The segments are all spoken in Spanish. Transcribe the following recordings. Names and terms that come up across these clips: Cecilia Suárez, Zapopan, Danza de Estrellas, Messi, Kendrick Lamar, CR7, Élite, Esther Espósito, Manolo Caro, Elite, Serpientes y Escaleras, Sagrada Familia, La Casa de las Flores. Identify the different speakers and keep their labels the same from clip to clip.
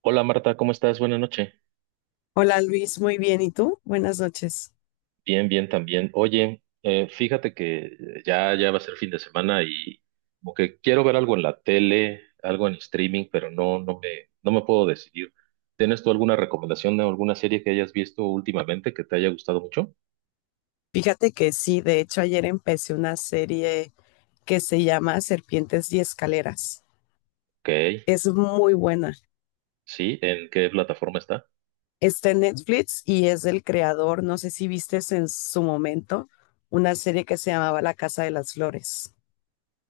Speaker 1: Hola Marta, ¿cómo estás? Buenas noches.
Speaker 2: Hola Luis, muy bien. ¿Y tú? Buenas noches.
Speaker 1: Bien, bien también. Oye, fíjate que va a ser fin de semana y como que quiero ver algo en la tele, algo en streaming, pero no me puedo decidir. ¿Tienes tú alguna recomendación de alguna serie que hayas visto últimamente que te haya gustado mucho?
Speaker 2: Fíjate que sí, de hecho ayer empecé una serie que se llama Serpientes y Escaleras.
Speaker 1: Ok,
Speaker 2: Es muy buena.
Speaker 1: sí, ¿en qué plataforma está?
Speaker 2: Está en Netflix y es del creador, no sé si vistes en su momento, una serie que se llamaba La Casa de las Flores.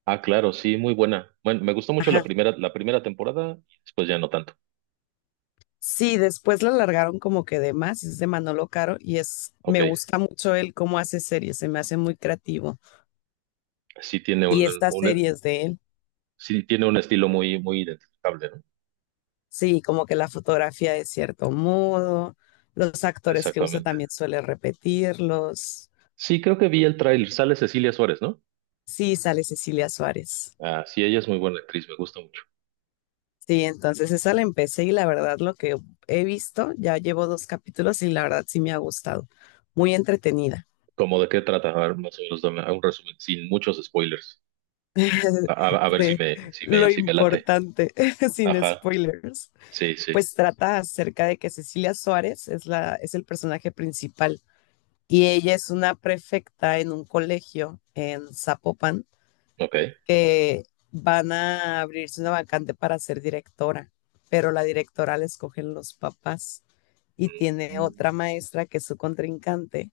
Speaker 1: Ah, claro, sí, muy buena. Bueno, me gustó mucho la
Speaker 2: Ajá.
Speaker 1: primera, la primera temporada y después ya no tanto.
Speaker 2: Sí, después la alargaron como que de más, es de Manolo Caro y es,
Speaker 1: Ok,
Speaker 2: me gusta mucho él cómo hace series, se me hace muy creativo.
Speaker 1: sí tiene
Speaker 2: Y estas series de él.
Speaker 1: sí tiene un estilo muy identificable, ¿no?
Speaker 2: Sí, como que la fotografía de cierto modo, los actores que usa
Speaker 1: Exactamente.
Speaker 2: también suele repetirlos.
Speaker 1: Sí, creo que vi el tráiler. Sale Cecilia Suárez, ¿no?
Speaker 2: Sí, sale Cecilia Suárez.
Speaker 1: Ah, sí, ella es muy buena actriz, me gusta mucho.
Speaker 2: Sí, entonces esa la empecé y la verdad lo que he visto, ya llevo dos capítulos y la verdad sí me ha gustado. Muy entretenida.
Speaker 1: ¿Cómo de qué trata? A ver, más o menos dame un resumen, sin muchos spoilers. A ver si
Speaker 2: De
Speaker 1: me, si me,
Speaker 2: lo
Speaker 1: si me late.
Speaker 2: importante, sin
Speaker 1: Ajá,
Speaker 2: spoilers,
Speaker 1: sí, sí,
Speaker 2: pues trata acerca de que Cecilia Suárez es el personaje principal y ella es una prefecta en un colegio en Zapopan
Speaker 1: ok.
Speaker 2: que van a abrirse una vacante para ser directora, pero la directora la escogen los papás y tiene
Speaker 1: Mm,
Speaker 2: otra maestra que es su contrincante,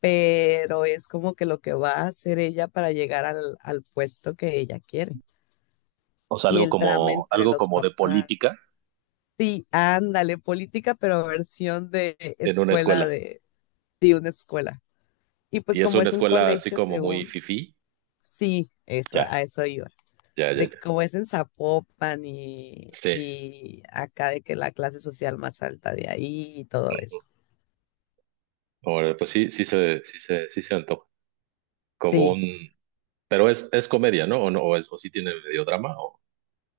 Speaker 2: pero es como que lo que va a hacer ella para llegar al puesto que ella quiere.
Speaker 1: o sea,
Speaker 2: Y
Speaker 1: algo
Speaker 2: el drama
Speaker 1: como,
Speaker 2: entre
Speaker 1: algo
Speaker 2: los
Speaker 1: como de
Speaker 2: papás.
Speaker 1: política
Speaker 2: Sí, ándale, política, pero versión de
Speaker 1: en una
Speaker 2: escuela,
Speaker 1: escuela.
Speaker 2: de, una escuela. Y pues
Speaker 1: Y es
Speaker 2: como
Speaker 1: una
Speaker 2: es un
Speaker 1: escuela así
Speaker 2: colegio,
Speaker 1: como muy
Speaker 2: según,
Speaker 1: fifí.
Speaker 2: sí, eso,
Speaker 1: Ya,
Speaker 2: a eso iba.
Speaker 1: ya, ya,
Speaker 2: De que
Speaker 1: ya.
Speaker 2: como es en Zapopan
Speaker 1: Sí.
Speaker 2: y acá de que la clase social más alta de ahí y todo
Speaker 1: Mm,
Speaker 2: eso.
Speaker 1: ahora, pues sí, sí se antoja. Como
Speaker 2: Sí,
Speaker 1: un, pero es comedia, ¿no? O no, o es, o sí tiene medio drama, o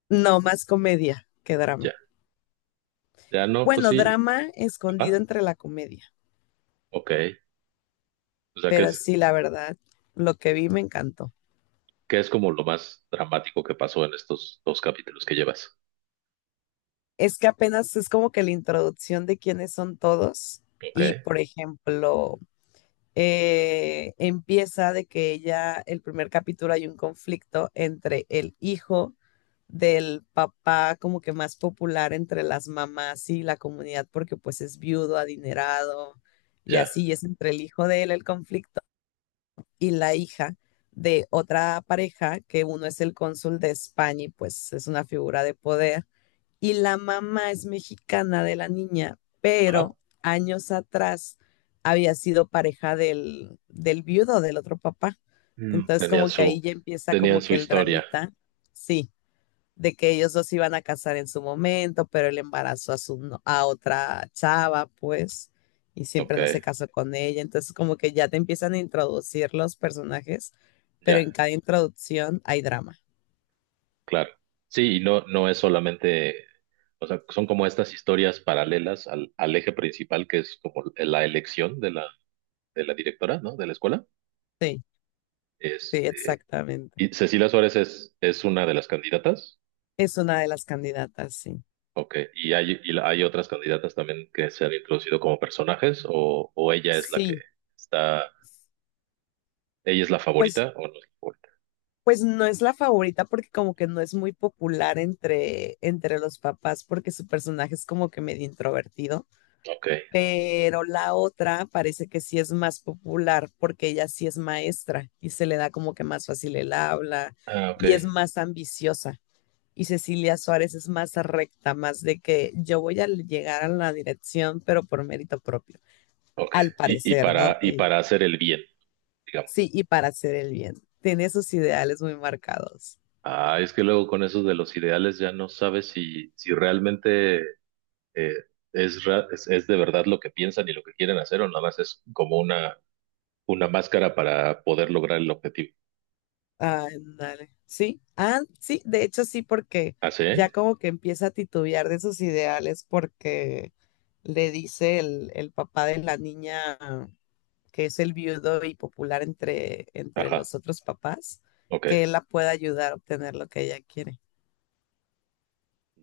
Speaker 2: no más comedia que drama.
Speaker 1: ya. Ya no, pues
Speaker 2: Bueno,
Speaker 1: sí.
Speaker 2: drama escondido
Speaker 1: Ajá.
Speaker 2: entre la comedia,
Speaker 1: Ok. O sea,
Speaker 2: pero sí, la verdad, lo que vi me encantó.
Speaker 1: qué es como lo más dramático que pasó en estos dos capítulos que llevas?
Speaker 2: Es que apenas es como que la introducción de quiénes son todos
Speaker 1: Ok,
Speaker 2: y, por ejemplo, empieza de que ella, el primer capítulo hay un conflicto entre el hijo del papá como que más popular entre las mamás y la comunidad porque pues es viudo, adinerado y
Speaker 1: ya.
Speaker 2: así y es entre el hijo de él el conflicto y la hija de otra pareja que uno es el cónsul de España y pues es una figura de poder y la mamá es mexicana de la niña,
Speaker 1: Ajá.
Speaker 2: pero años atrás había sido pareja del, viudo, del otro papá.
Speaker 1: Mm,
Speaker 2: Entonces como que ahí ya empieza
Speaker 1: Tenían
Speaker 2: como
Speaker 1: su
Speaker 2: que el
Speaker 1: historia.
Speaker 2: dramita, sí, de que ellos dos se iban a casar en su momento, pero él embarazó a, su, no- a otra chava, pues, y
Speaker 1: Ok,
Speaker 2: siempre no se casó con ella. Entonces como que ya te empiezan a introducir los personajes, pero
Speaker 1: ya,
Speaker 2: en cada introducción hay drama.
Speaker 1: claro. Sí, y no, no es solamente, o sea, son como estas historias paralelas al eje principal que es como la elección de la directora, ¿no? De la escuela.
Speaker 2: Sí, sí,
Speaker 1: Este,
Speaker 2: exactamente.
Speaker 1: y Cecilia Suárez es una de las candidatas.
Speaker 2: Es una de las candidatas, sí.
Speaker 1: Ok, ¿ hay otras candidatas también que se han introducido como personajes o ella es la que
Speaker 2: Sí,
Speaker 1: está, ¿ella es la
Speaker 2: pues,
Speaker 1: favorita o no es la favorita?
Speaker 2: pues no es la favorita porque como que no es muy popular entre los papás porque su personaje es como que medio introvertido,
Speaker 1: Ok,
Speaker 2: pero la otra parece que sí es más popular porque ella sí es maestra y se le da como que más fácil el habla
Speaker 1: ah, ok,
Speaker 2: y es más ambiciosa. Y Cecilia Suárez es más recta, más de que yo voy a llegar a la dirección, pero por mérito propio,
Speaker 1: ok.
Speaker 2: al
Speaker 1: Y, y
Speaker 2: parecer, ¿no?
Speaker 1: para, y
Speaker 2: Ella.
Speaker 1: para hacer el bien, digamos.
Speaker 2: Sí, y para hacer el bien. Tiene sus ideales muy marcados.
Speaker 1: Ah, es que luego con esos de los ideales ya no sabes si, si realmente eh, es de verdad lo que piensan y lo que quieren hacer o nada más es como una máscara para poder lograr el objetivo.
Speaker 2: Ah, ándale, sí, ah, sí, de hecho sí, porque
Speaker 1: ¿Ah, sí?
Speaker 2: ya como que empieza a titubear de sus ideales porque le dice el, papá de la niña, que es el viudo y popular entre
Speaker 1: Ajá,
Speaker 2: los otros papás,
Speaker 1: ok,
Speaker 2: que él la pueda ayudar a obtener lo que ella quiere.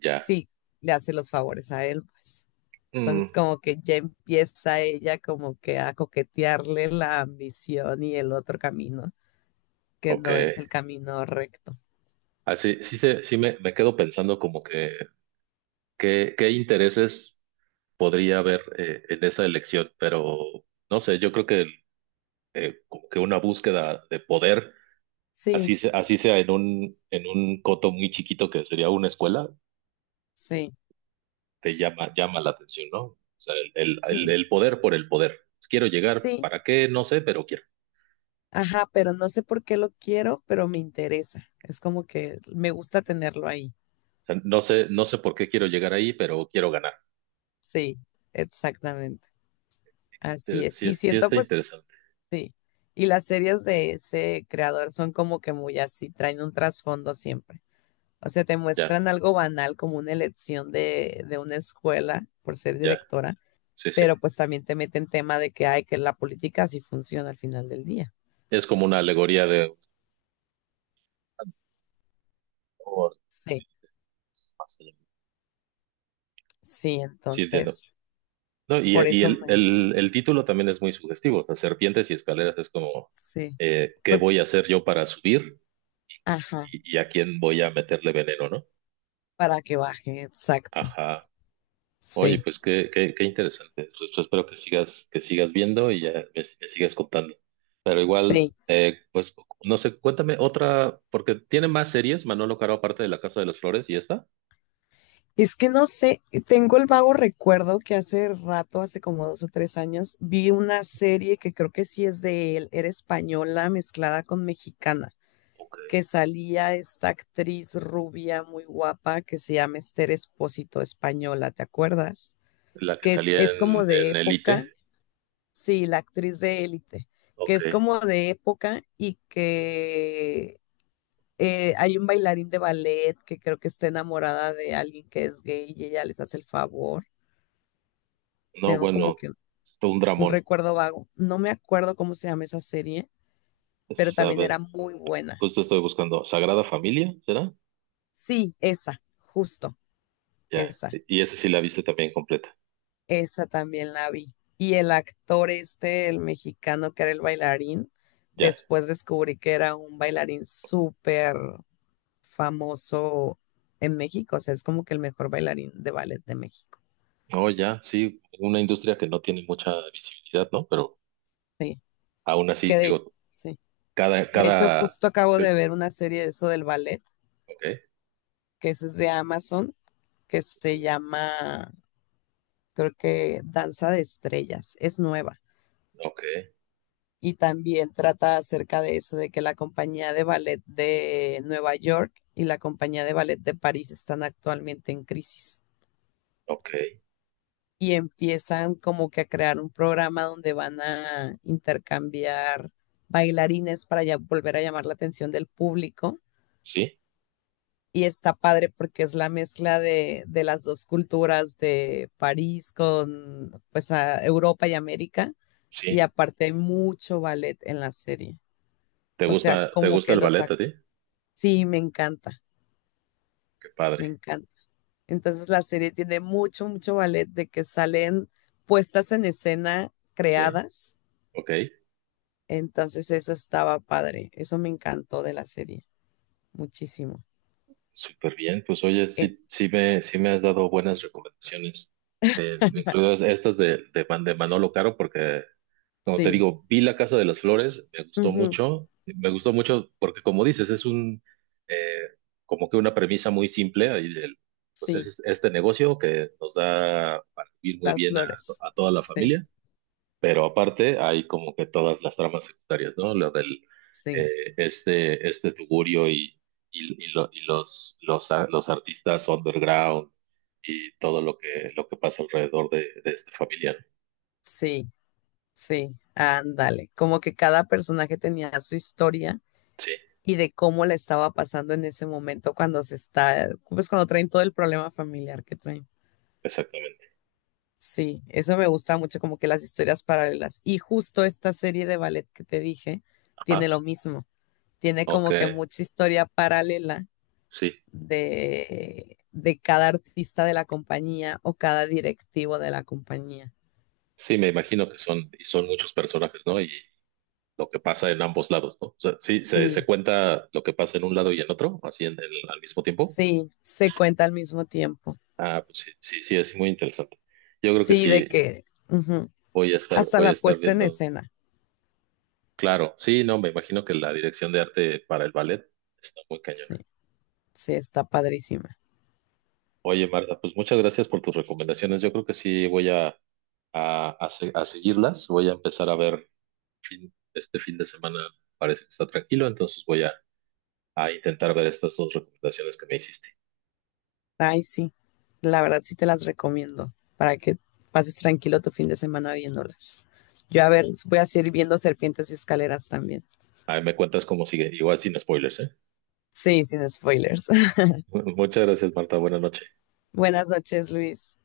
Speaker 1: ya.
Speaker 2: Sí, le hace los favores a él, pues.
Speaker 1: Mm,
Speaker 2: Entonces como que ya empieza ella como que a coquetearle la ambición y el otro camino, que
Speaker 1: ok.
Speaker 2: no es el camino recto.
Speaker 1: Así, me quedo pensando como que qué intereses podría haber en esa elección, pero no sé, yo creo que como que una búsqueda de poder,
Speaker 2: Sí,
Speaker 1: así sea en un coto muy chiquito que sería una escuela,
Speaker 2: sí.
Speaker 1: te llama, llama la atención, ¿no? O sea, el, el, el-
Speaker 2: Sí,
Speaker 1: el poder por el poder. Pues, quiero llegar,
Speaker 2: sí,
Speaker 1: ¿para qué? No sé, pero quiero.
Speaker 2: ajá, pero no sé por qué lo quiero, pero me interesa. Es como que me gusta tenerlo ahí.
Speaker 1: O sea, no sé, no sé por qué quiero llegar ahí, pero quiero ganar.
Speaker 2: Sí, exactamente. Así
Speaker 1: Si
Speaker 2: es.
Speaker 1: sí,
Speaker 2: Y
Speaker 1: sí
Speaker 2: siento
Speaker 1: está
Speaker 2: pues,
Speaker 1: interesante.
Speaker 2: sí. Y las series de ese creador son como que muy así, traen un trasfondo siempre. O sea, te
Speaker 1: Ya,
Speaker 2: muestran algo banal como una elección de, una escuela por ser
Speaker 1: ya,
Speaker 2: directora,
Speaker 1: sí, sí.
Speaker 2: pero pues también te meten tema de que hay que la política así funciona al final del día.
Speaker 1: Es como una alegoría de... o
Speaker 2: Sí,
Speaker 1: fácil.
Speaker 2: sí,
Speaker 1: Sí, entiendo.
Speaker 2: entonces,
Speaker 1: No,
Speaker 2: por
Speaker 1: y
Speaker 2: eso
Speaker 1: el,
Speaker 2: me...
Speaker 1: el, el título también es muy sugestivo. O sea, Serpientes y Escaleras es como,
Speaker 2: Sí,
Speaker 1: ¿qué
Speaker 2: pues,
Speaker 1: voy a hacer yo para subir
Speaker 2: ajá,
Speaker 1: y a quién voy a meterle veneno, ¿no?
Speaker 2: para que baje, exacto.
Speaker 1: Ajá. Oye,
Speaker 2: Sí,
Speaker 1: pues qué, qué interesante. Pues, pues, espero que sigas viendo y ya me sigas contando. Pero igual,
Speaker 2: sí.
Speaker 1: pues no sé, cuéntame otra, porque tiene más series, Manolo Caro, aparte de La Casa de las Flores y esta.
Speaker 2: Es que no sé, tengo el vago recuerdo que hace rato, hace como 2 o 3 años, vi una serie que creo que sí es de él, era española mezclada con mexicana,
Speaker 1: Ok.
Speaker 2: que salía esta actriz rubia muy guapa que se llama Esther Espósito española, ¿te acuerdas?
Speaker 1: La que
Speaker 2: Que es,
Speaker 1: salía
Speaker 2: es como de
Speaker 1: en
Speaker 2: época,
Speaker 1: Elite.
Speaker 2: sí, la actriz de Élite, que
Speaker 1: Ok.
Speaker 2: es como de época y que hay un bailarín de ballet que creo que está enamorada de alguien que es gay y ella les hace el favor.
Speaker 1: No,
Speaker 2: Tengo como
Speaker 1: bueno,
Speaker 2: que
Speaker 1: es todo un
Speaker 2: un
Speaker 1: dramón.
Speaker 2: recuerdo vago. No me acuerdo cómo se llama esa serie, pero
Speaker 1: Es, a
Speaker 2: también
Speaker 1: ver,
Speaker 2: era muy buena.
Speaker 1: justo estoy buscando Sagrada Familia, ¿será?
Speaker 2: Sí, esa, justo,
Speaker 1: Ya.
Speaker 2: esa.
Speaker 1: Y esa sí la viste también completa.
Speaker 2: Esa también la vi. Y el actor este, el mexicano que era el bailarín,
Speaker 1: Ya.
Speaker 2: después descubrí que era un bailarín súper famoso en México. O sea, es como que el mejor bailarín de ballet de México.
Speaker 1: No, ya, sí, una industria que no tiene mucha visibilidad, ¿no? Pero
Speaker 2: Sí,
Speaker 1: aún así,
Speaker 2: que de...
Speaker 1: digo,
Speaker 2: sí.
Speaker 1: cada,
Speaker 2: De hecho,
Speaker 1: cada,
Speaker 2: justo acabo
Speaker 1: que-
Speaker 2: de ver una serie de eso del ballet,
Speaker 1: ok,
Speaker 2: que es de Amazon, que se llama, creo que Danza de Estrellas, es nueva.
Speaker 1: ok,
Speaker 2: Y también trata acerca de eso, de que la compañía de ballet de Nueva York y la compañía de ballet de París están actualmente en crisis.
Speaker 1: ok,
Speaker 2: Y empiezan como que a crear un programa donde van a intercambiar bailarines para ya volver a llamar la atención del público.
Speaker 1: sí,
Speaker 2: Y está padre porque es la mezcla de, las dos culturas de París con pues a Europa y América. Y
Speaker 1: sí.
Speaker 2: aparte hay mucho ballet en la serie. O sea,
Speaker 1: Te
Speaker 2: como
Speaker 1: gusta
Speaker 2: que
Speaker 1: el ballet a ti?
Speaker 2: sí, me encanta,
Speaker 1: Qué padre,
Speaker 2: me encanta. Entonces la serie tiene mucho, mucho ballet de que salen puestas en escena
Speaker 1: sí,
Speaker 2: creadas.
Speaker 1: ok,
Speaker 2: Entonces eso estaba padre. Eso me encantó de la serie. Muchísimo.
Speaker 1: súper bien. Pues oye,
Speaker 2: Eh,
Speaker 1: sí, sí me has dado buenas recomendaciones, incluidas estas de, de Manolo Caro, porque como te
Speaker 2: sí,
Speaker 1: digo, vi La Casa de las Flores,
Speaker 2: ujú,
Speaker 1: me gustó mucho porque como dices, es un, eh, como que una premisa muy simple, pues
Speaker 2: sí,
Speaker 1: es este negocio que nos da para vivir muy
Speaker 2: las
Speaker 1: bien a,
Speaker 2: flores.
Speaker 1: a toda la
Speaker 2: Sí,
Speaker 1: familia, pero aparte hay como que todas las tramas secundarias, ¿no?
Speaker 2: sí.
Speaker 1: Este tugurio y los artistas underground y todo lo que pasa alrededor de este familiar.
Speaker 2: Sí, sí, ándale. Como que cada personaje tenía su historia
Speaker 1: Sí,
Speaker 2: y de cómo la estaba pasando en ese momento cuando se está, pues cuando traen todo el problema familiar que traen.
Speaker 1: exactamente.
Speaker 2: Sí, eso me gusta mucho, como que las historias paralelas. Y justo esta serie de ballet que te dije tiene
Speaker 1: Ajá,
Speaker 2: lo mismo. Tiene
Speaker 1: ok.
Speaker 2: como que mucha historia paralela
Speaker 1: Sí,
Speaker 2: de, cada artista de la compañía o cada directivo de la compañía.
Speaker 1: sí, me imagino que son, y son muchos personajes, ¿no? Y lo que pasa en ambos lados, ¿no? O sea, sí, se
Speaker 2: Sí,
Speaker 1: cuenta lo que pasa en un lado y en otro, así al mismo tiempo.
Speaker 2: sí, se cuenta al mismo tiempo.
Speaker 1: Ah, pues sí, sí, sí, es muy interesante. Yo creo que
Speaker 2: Sí, de
Speaker 1: sí,
Speaker 2: que ujú, hasta
Speaker 1: voy a
Speaker 2: la
Speaker 1: estar
Speaker 2: puesta en
Speaker 1: viendo.
Speaker 2: escena.
Speaker 1: Claro, sí, no, me imagino que la dirección de arte para el ballet está muy cañona.
Speaker 2: Sí, sí, está padrísima.
Speaker 1: Oye, Marta, pues muchas gracias por tus recomendaciones. Yo creo que sí voy a, a seguirlas. Voy a empezar a ver este fin de semana, parece que está tranquilo, entonces voy a intentar ver estas dos recomendaciones que me hiciste.
Speaker 2: Ay, sí, la verdad sí te las recomiendo para que pases tranquilo tu fin de semana viéndolas. Yo a ver, voy a seguir viendo Serpientes y Escaleras también.
Speaker 1: Ahí me cuentas cómo sigue, igual sin spoilers, ¿eh?
Speaker 2: Sí, sin spoilers.
Speaker 1: Muchas gracias, Marta. Buenas noches.
Speaker 2: Buenas noches, Luis.